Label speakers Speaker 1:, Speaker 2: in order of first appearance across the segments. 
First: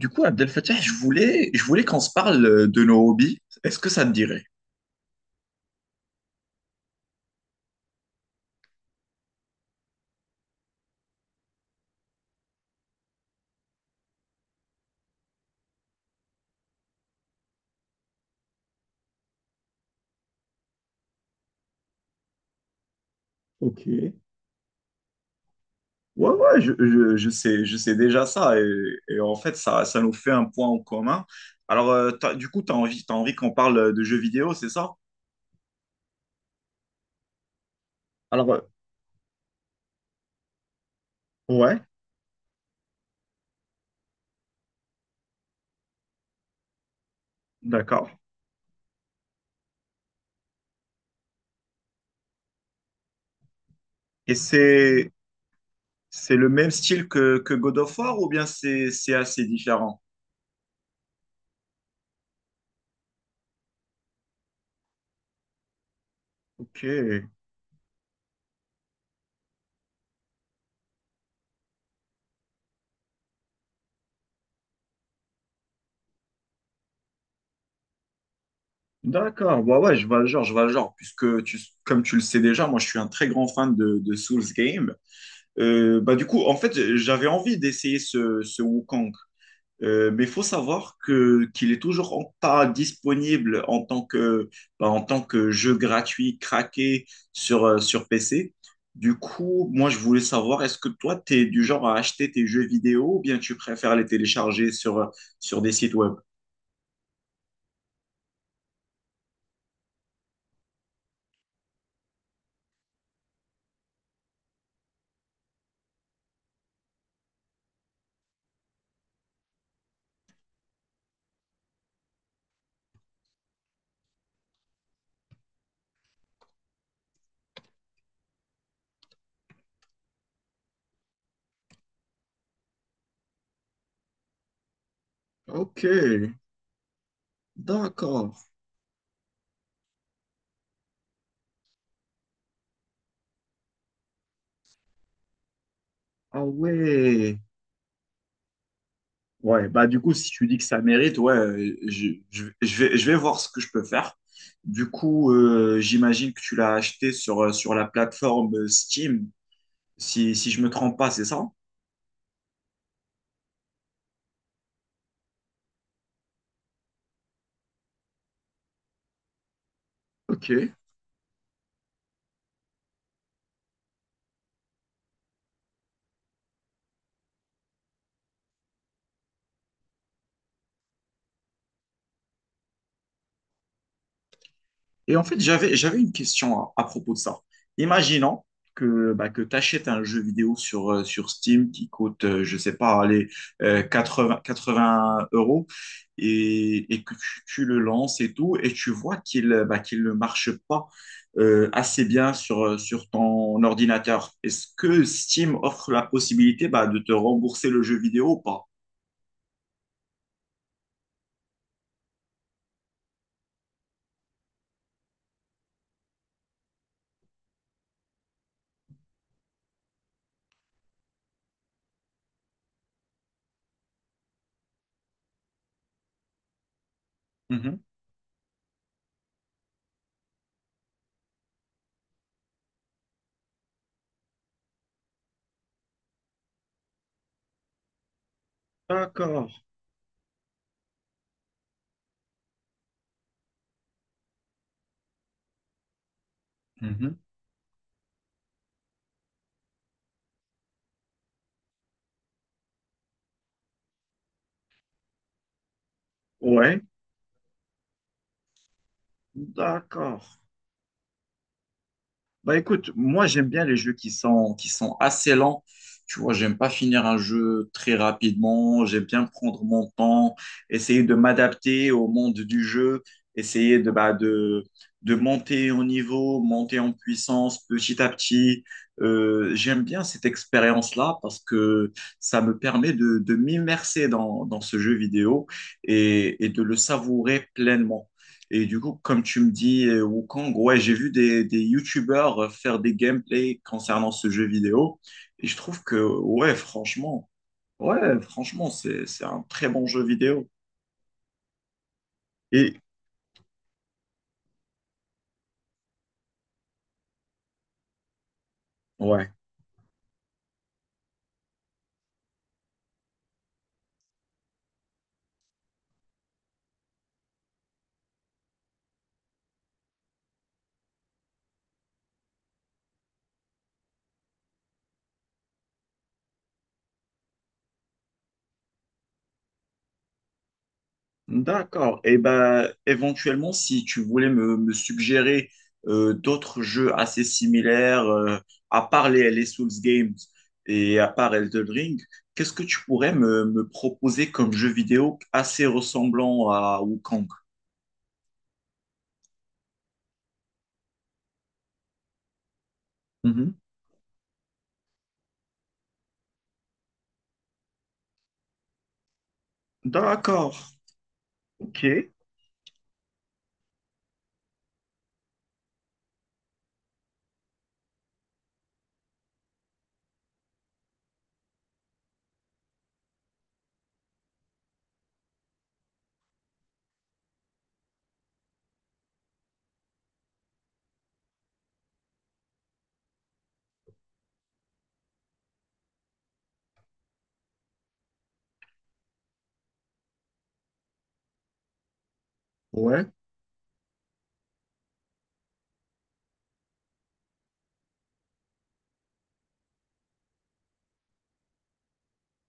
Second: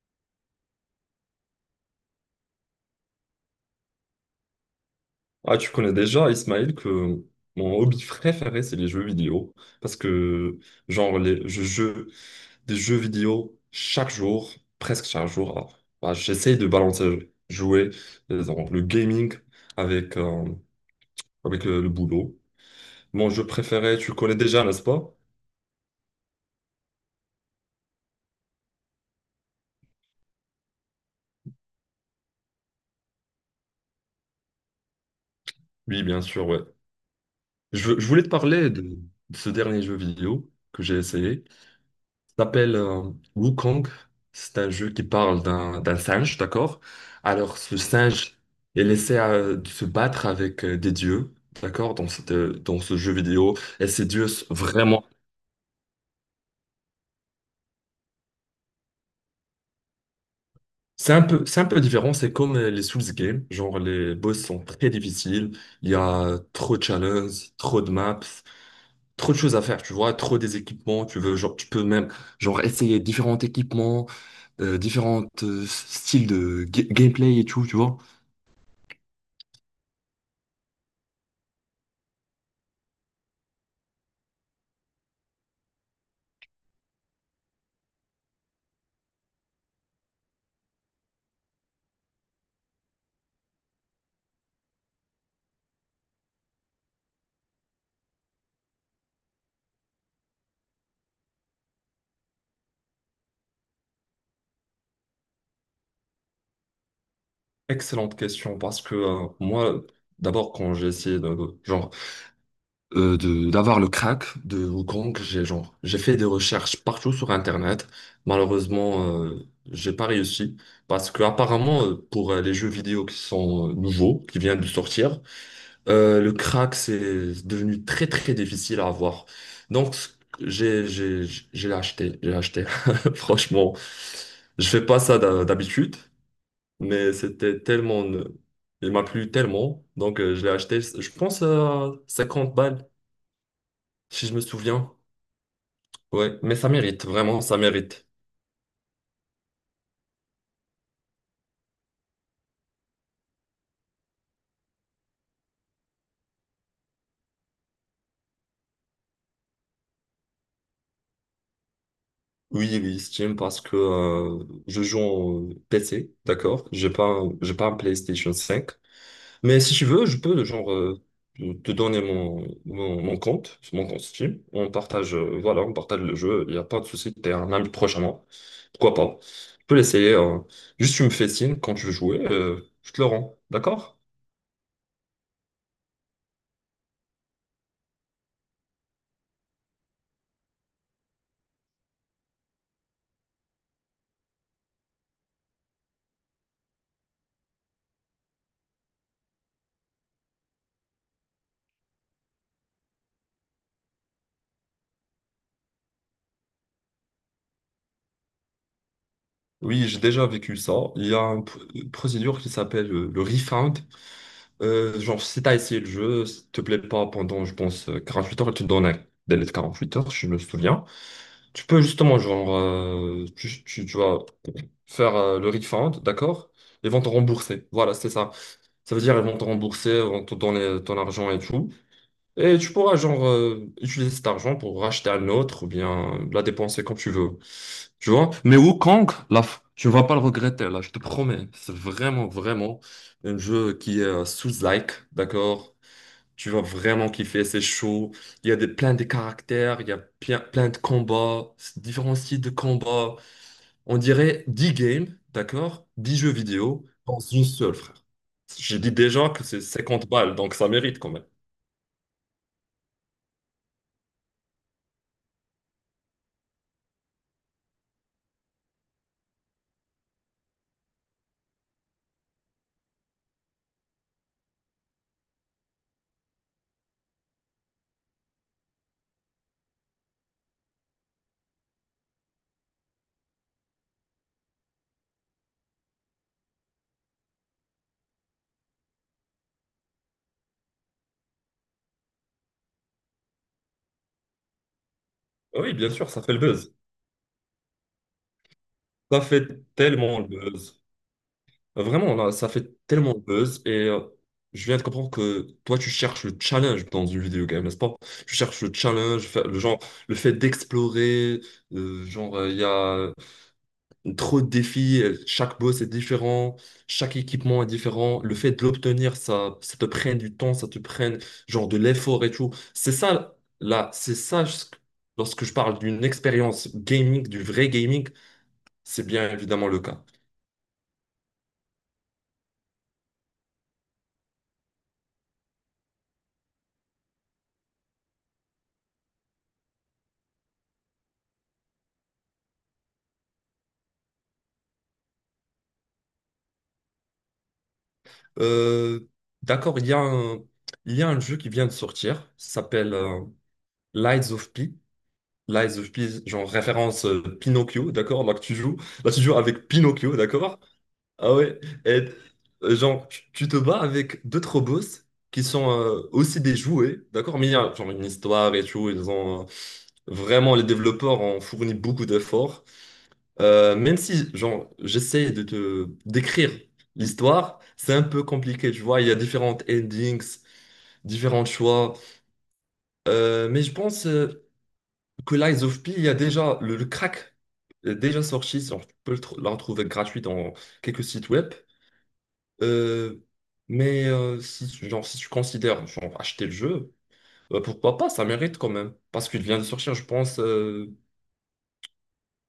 Speaker 1: Du coup, Abdel Fattah, je voulais qu'on se parle de nos hobbies. Est-ce que ça te dirait?
Speaker 2: Ah, tu connais déjà, Ismaël, que mon hobby préféré, c'est les jeux vidéo. Parce que, genre, je joue des jeux vidéo chaque jour, presque chaque jour. Ah, bah, j'essaye de balancer, jouer, genre, le gaming avec, euh, avec le boulot. Mon jeu préféré,
Speaker 1: Ok.
Speaker 2: tu connais déjà, n'est-ce pas?
Speaker 1: Ouais, ouais, je sais déjà ça. Et en fait, ça nous fait un point en commun. Alors, du coup, t'as envie qu'on parle de jeux vidéo, c'est ça?
Speaker 2: Oui, bien sûr, ouais. Je voulais te
Speaker 1: Alors,
Speaker 2: parler de ce dernier jeu vidéo que j'ai essayé.
Speaker 1: ouais.
Speaker 2: Ça s'appelle Wukong. C'est un jeu qui parle d'un singe, d'accord? Alors, ce
Speaker 1: D'accord.
Speaker 2: singe est laissé de se battre avec des dieux, d'accord? Dans ce jeu vidéo. Et ces dieux,
Speaker 1: Et
Speaker 2: vraiment.
Speaker 1: c'est le même style que God of War ou bien c'est assez différent?
Speaker 2: C'est un peu différent. C'est comme les Souls Games. Genre, les boss sont très difficiles. Il y a trop de
Speaker 1: Ok.
Speaker 2: challenges, trop de maps, trop de choses à faire, tu vois? Trop des équipements. Tu veux, genre, tu peux même, genre, essayer différents équipements, différents styles de gameplay et tout, tu vois?
Speaker 1: D'accord, ouais, ouais, je vois le genre, je vois le genre, puisque comme tu le sais déjà, moi je suis un très grand fan de Souls Game. Bah du coup, en fait, j'avais envie d'essayer ce Wukong. Mais il faut savoir que qu'il est toujours pas disponible en tant que, bah, en tant que jeu gratuit craqué sur, sur PC. Du coup, moi, je voulais savoir, est-ce que toi, tu es du genre à acheter tes jeux vidéo ou bien tu préfères les télécharger sur, sur des sites web?
Speaker 2: Excellente question parce que moi, d'abord, quand j'ai essayé de d'avoir le crack de Wukong, j'ai genre j'ai fait des recherches partout sur Internet. Malheureusement, j'ai pas réussi parce que apparemment, pour les jeux vidéo qui sont nouveaux, qui viennent de sortir, le crack c'est devenu très très difficile à avoir. Donc j'ai j'ai j'ai acheté. Franchement, je fais pas ça
Speaker 1: Ok,
Speaker 2: d'habitude mais c'était tellement.
Speaker 1: d'accord.
Speaker 2: Il m'a plu tellement, donc je l'ai acheté, je pense à 50 balles, si je me souviens. Ouais,
Speaker 1: Ah
Speaker 2: mais ça mérite,
Speaker 1: ouais.
Speaker 2: vraiment, ça mérite.
Speaker 1: Ouais, bah du coup, si tu dis que ça mérite, ouais, je vais voir ce que je peux faire. Du coup, j'imagine que tu l'as acheté sur, sur la plateforme Steam, si, si je me trompe pas, c'est ça?
Speaker 2: Oui, oui, Steam, parce que je joue en PC, d'accord? J'ai pas un PlayStation 5. Mais si tu veux, je peux
Speaker 1: Ok.
Speaker 2: genre te donner mon compte, mon compte Steam. On partage, voilà, on partage le jeu. Il n'y a pas de souci. T'es un ami prochainement. Pourquoi pas? Je peux l'essayer, hein. Juste tu me fais signe quand tu veux jouer. Je te le rends. D'accord?
Speaker 1: Et en fait, j'avais une question à propos de ça. Imaginons que, bah, que tu achètes un jeu vidéo sur, sur Steam qui coûte, je sais pas, allez, 80 € et que tu le lances et tout, et tu vois qu'il bah, qu'il ne marche pas assez bien sur, sur ton ordinateur. Est-ce que Steam offre la possibilité bah, de te rembourser le jeu vidéo ou pas?
Speaker 2: Oui, j'ai déjà vécu ça. Il y a une procédure qui s'appelle le refund. Genre, si t'as essayé le jeu, s'il te plaît pas pendant, je pense, 8 heures, il te donne un délai de 8 heures, si je me souviens. Tu peux justement, genre, tu vas faire le refund, d'accord? Ils vont te rembourser.
Speaker 1: Mhm.
Speaker 2: Voilà, c'est ça. Ça veut dire ils vont te rembourser, ils vont te donner ton argent et tout. Et tu pourras genre utiliser cet argent pour racheter un autre ou bien la dépenser comme tu veux. Tu vois? Mais Wukong, là,
Speaker 1: D'accord.
Speaker 2: tu ne vas pas le regretter, là, je te promets. C'est vraiment, vraiment un jeu qui est sous-like, d'accord? Tu vas vraiment
Speaker 1: Mhm.
Speaker 2: kiffer, c'est chaud. Il y a plein de caractères, il y a plein, plein de combats, différents styles de combats. On dirait 10 games, d'accord? dix jeux
Speaker 1: Ouais,
Speaker 2: vidéo dans une seule, frère. J'ai dit déjà que c'est 50
Speaker 1: d'accord.
Speaker 2: balles, donc ça mérite quand même.
Speaker 1: Bah écoute, moi j'aime bien les jeux qui sont assez lents. Tu vois, j'aime pas finir un jeu très rapidement. J'aime bien prendre mon temps, essayer de m'adapter au monde du jeu, essayer de monter en niveau, monter en puissance petit à petit. J'aime bien cette expérience-là parce que ça me permet de m'immerser dans ce jeu vidéo et de le savourer pleinement. Et du coup, comme tu me dis Wukong, ouais, j'ai vu des YouTubers faire des gameplays concernant ce jeu vidéo. Et je
Speaker 2: Ah, oui,
Speaker 1: trouve
Speaker 2: bien
Speaker 1: que,
Speaker 2: sûr, ça fait le buzz.
Speaker 1: ouais, franchement,
Speaker 2: Ça
Speaker 1: c'est un
Speaker 2: fait
Speaker 1: très bon jeu
Speaker 2: tellement le
Speaker 1: vidéo.
Speaker 2: buzz. Vraiment, là, ça fait
Speaker 1: Et,
Speaker 2: tellement le buzz. Et je viens de comprendre que toi, tu cherches le challenge dans une vidéo game, n'est-ce pas? Tu cherches le challenge,
Speaker 1: ouais,
Speaker 2: le genre, le fait d'explorer. Genre il y a trop de défis, chaque boss est différent, chaque équipement est différent. Le fait de l'obtenir, ça te prenne du temps, ça te prenne genre de l'effort et tout. C'est ça, là, c'est ça, lorsque je parle d'une expérience gaming, du vrai gaming, c'est bien évidemment le cas.
Speaker 1: d'accord. Et ben, éventuellement, si tu voulais me suggérer d'autres jeux assez similaires, à part les Souls Games et à part Elden Ring, qu'est-ce que tu pourrais me proposer comme jeu vidéo assez ressemblant à Wukong?
Speaker 2: Euh, d'accord, il y a un jeu qui vient de sortir, ça s'appelle Lies of P. Lies of P, genre référence Pinocchio, d'accord? Là, que tu joues, là, tu joues avec Pinocchio,
Speaker 1: D'accord,
Speaker 2: d'accord? Ah ouais,
Speaker 1: ok.
Speaker 2: et, genre, tu te bats avec d'autres boss qui sont aussi des jouets, d'accord? Mais il y a genre une histoire et tout, ils ont vraiment, les développeurs ont fourni beaucoup d'efforts. Même si, genre, j'essaie de te décrire l'histoire, c'est un peu compliqué, tu vois, il y a différentes endings, différents choix. Mais je pense que Lies of P, il y a déjà le crack est déjà sorti, genre, tu peux la retrouver gratuite dans quelques sites web.
Speaker 1: Ouais.
Speaker 2: Euh, mais si, genre, si tu considères genre, acheter le jeu, pourquoi pas, ça mérite quand même. Parce qu'il vient de sortir, je pense,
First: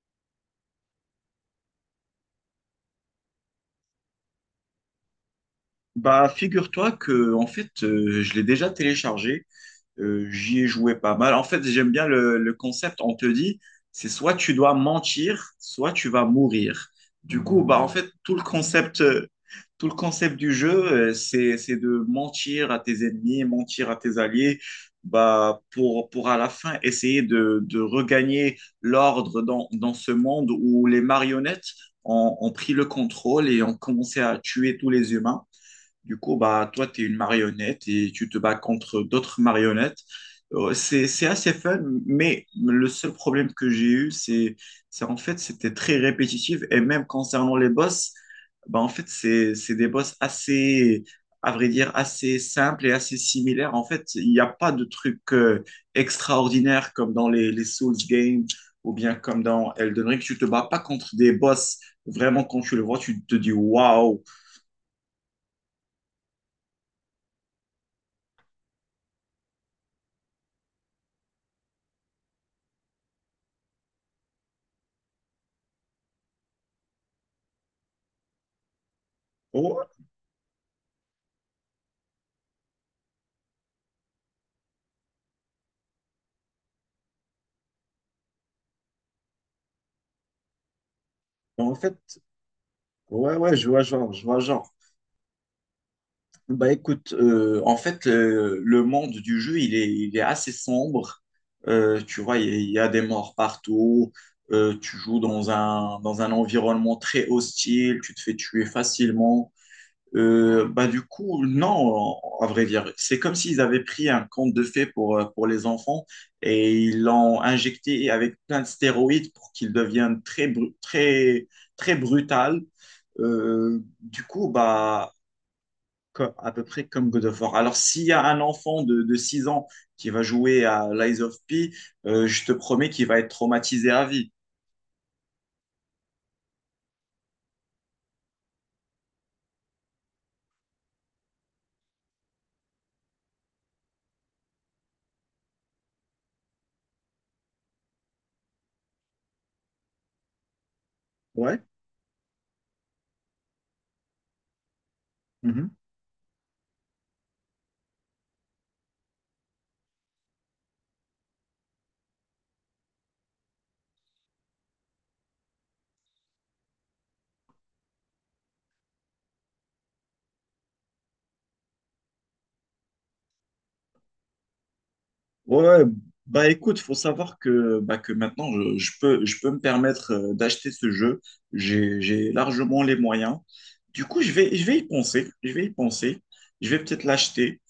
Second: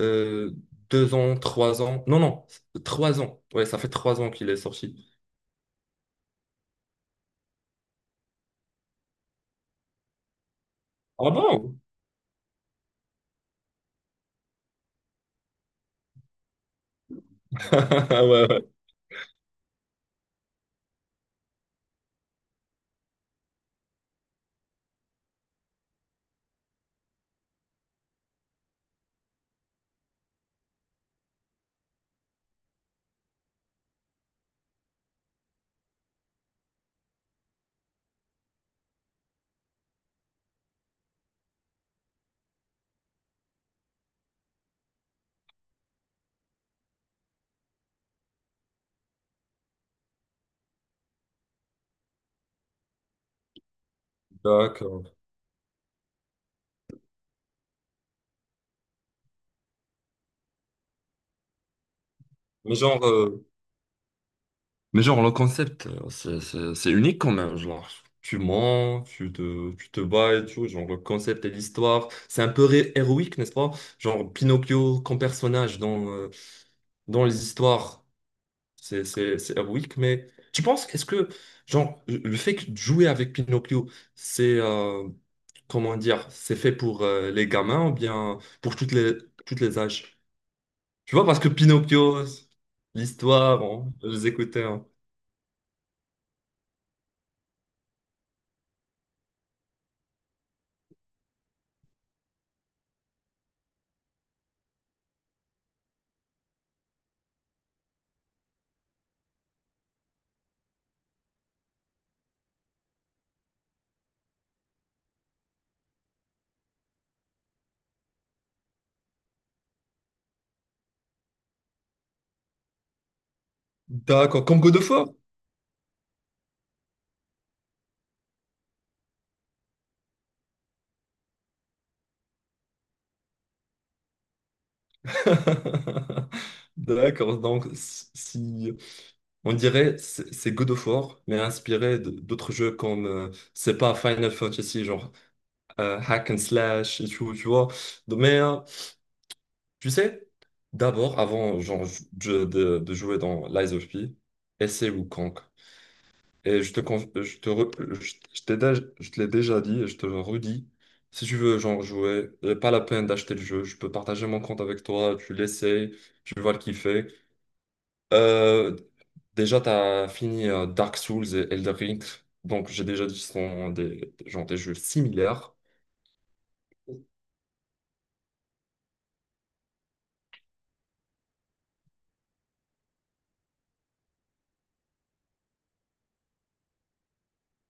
Speaker 2: euh, 2 ans, 3 ans. Non, non, 3 ans. Ouais, ça fait 3 ans qu'il est sorti.
Speaker 1: Bah, figure-toi que, en fait, je l'ai déjà téléchargé. J'y ai joué pas
Speaker 2: Ah
Speaker 1: mal. En fait,
Speaker 2: bon?
Speaker 1: j'aime bien le concept. On te dit, c'est soit tu dois mentir, soit tu vas mourir. Du coup, bah, en fait,
Speaker 2: Ah ouais, ouais.
Speaker 1: tout le concept du jeu, c'est de mentir à tes ennemis, mentir à tes alliés, bah, pour à la fin essayer de regagner l'ordre dans ce monde où les marionnettes ont pris le contrôle et ont commencé à tuer tous les humains. Du coup, bah, toi, tu es une marionnette et tu te bats contre d'autres marionnettes. C'est assez fun, mais le seul problème que j'ai eu, c'est en fait, c'était très répétitif. Et même concernant les boss, bah, en fait, c'est des boss assez, à vrai dire, assez simples et assez similaires. En fait, il n'y a pas de
Speaker 2: D'accord.
Speaker 1: trucs extraordinaires comme dans les Souls games ou bien comme dans Elden Ring. Tu te bats pas contre des boss. Vraiment, quand
Speaker 2: Mais
Speaker 1: tu le vois,
Speaker 2: genre,
Speaker 1: tu te
Speaker 2: euh,
Speaker 1: dis waouh.
Speaker 2: mais genre, le concept, c'est unique quand même. Genre, tu mens, tu te bats et tout. Genre, le concept et l'histoire, c'est un peu héroïque, n'est-ce pas? Genre, Pinocchio comme personnage dans les histoires. C'est
Speaker 1: Oh,
Speaker 2: héroïque, mais tu penses, est-ce que, genre, le fait que de jouer avec Pinocchio, c'est, comment dire, c'est fait pour les gamins ou bien pour toutes les âges? Tu vois, parce que
Speaker 1: en fait,
Speaker 2: Pinocchio,
Speaker 1: ouais, ouais,
Speaker 2: l'histoire,
Speaker 1: je vois
Speaker 2: hein, je
Speaker 1: genre, je
Speaker 2: les
Speaker 1: vois
Speaker 2: écoutais.
Speaker 1: genre.
Speaker 2: hein.
Speaker 1: Bah écoute, en fait, le monde du jeu, il est assez sombre. Tu vois, il y a des morts partout. Tu joues dans un environnement très hostile. Tu te fais tuer facilement. Bah du coup, non, à vrai dire. C'est comme s'ils avaient pris un conte de fées pour les enfants et ils l'ont injecté avec plein de stéroïdes pour qu'ils deviennent très, très, très brutal. Du
Speaker 2: D'accord,
Speaker 1: coup,
Speaker 2: comme God of War.
Speaker 1: bah à peu près comme God of War. Alors, s'il y a un enfant de 6 ans qui va jouer à Lies of P, je te promets qu'il va être traumatisé à vie.
Speaker 2: D'accord, donc on dirait c'est God of War, mais inspiré d'autres jeux comme c'est pas Final Fantasy, genre hack and slash et tout, tu vois. Tu sais, d'abord,
Speaker 1: Ouais.
Speaker 2: avant genre, de jouer dans Lies of P, essaie Wukong.
Speaker 1: Mhm.
Speaker 2: Et je te, con- je te, re- je te l'ai déjà dit et je te le redis. Si tu veux genre, jouer, y a pas la peine d'acheter le jeu. Je peux partager mon compte avec toi, tu l'essayes, tu vas le kiffer. Euh, déjà, tu as fini Dark Souls et Elden Ring. Donc, j'ai déjà dit que ce sont des jeux similaires.
Speaker 1: Ouais, ouais. Bah écoute, faut savoir que, bah, que maintenant je peux me permettre d'acheter ce jeu. J'ai largement les moyens. Du coup, je vais y penser. Je vais y penser. Je vais peut-être l'acheter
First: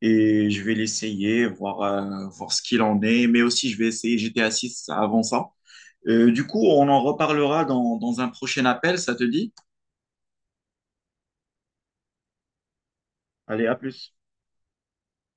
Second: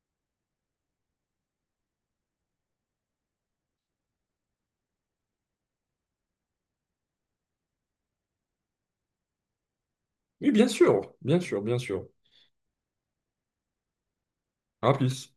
Speaker 1: et je vais l'essayer, voir, voir ce qu'il en est, mais aussi je vais essayer GTA 6 avant ça. Du coup, on en reparlera dans un prochain appel, ça te dit?
Speaker 2: Oui, bien sûr, bien sûr, bien sûr.
Speaker 1: Allez, à plus.
Speaker 2: À plus.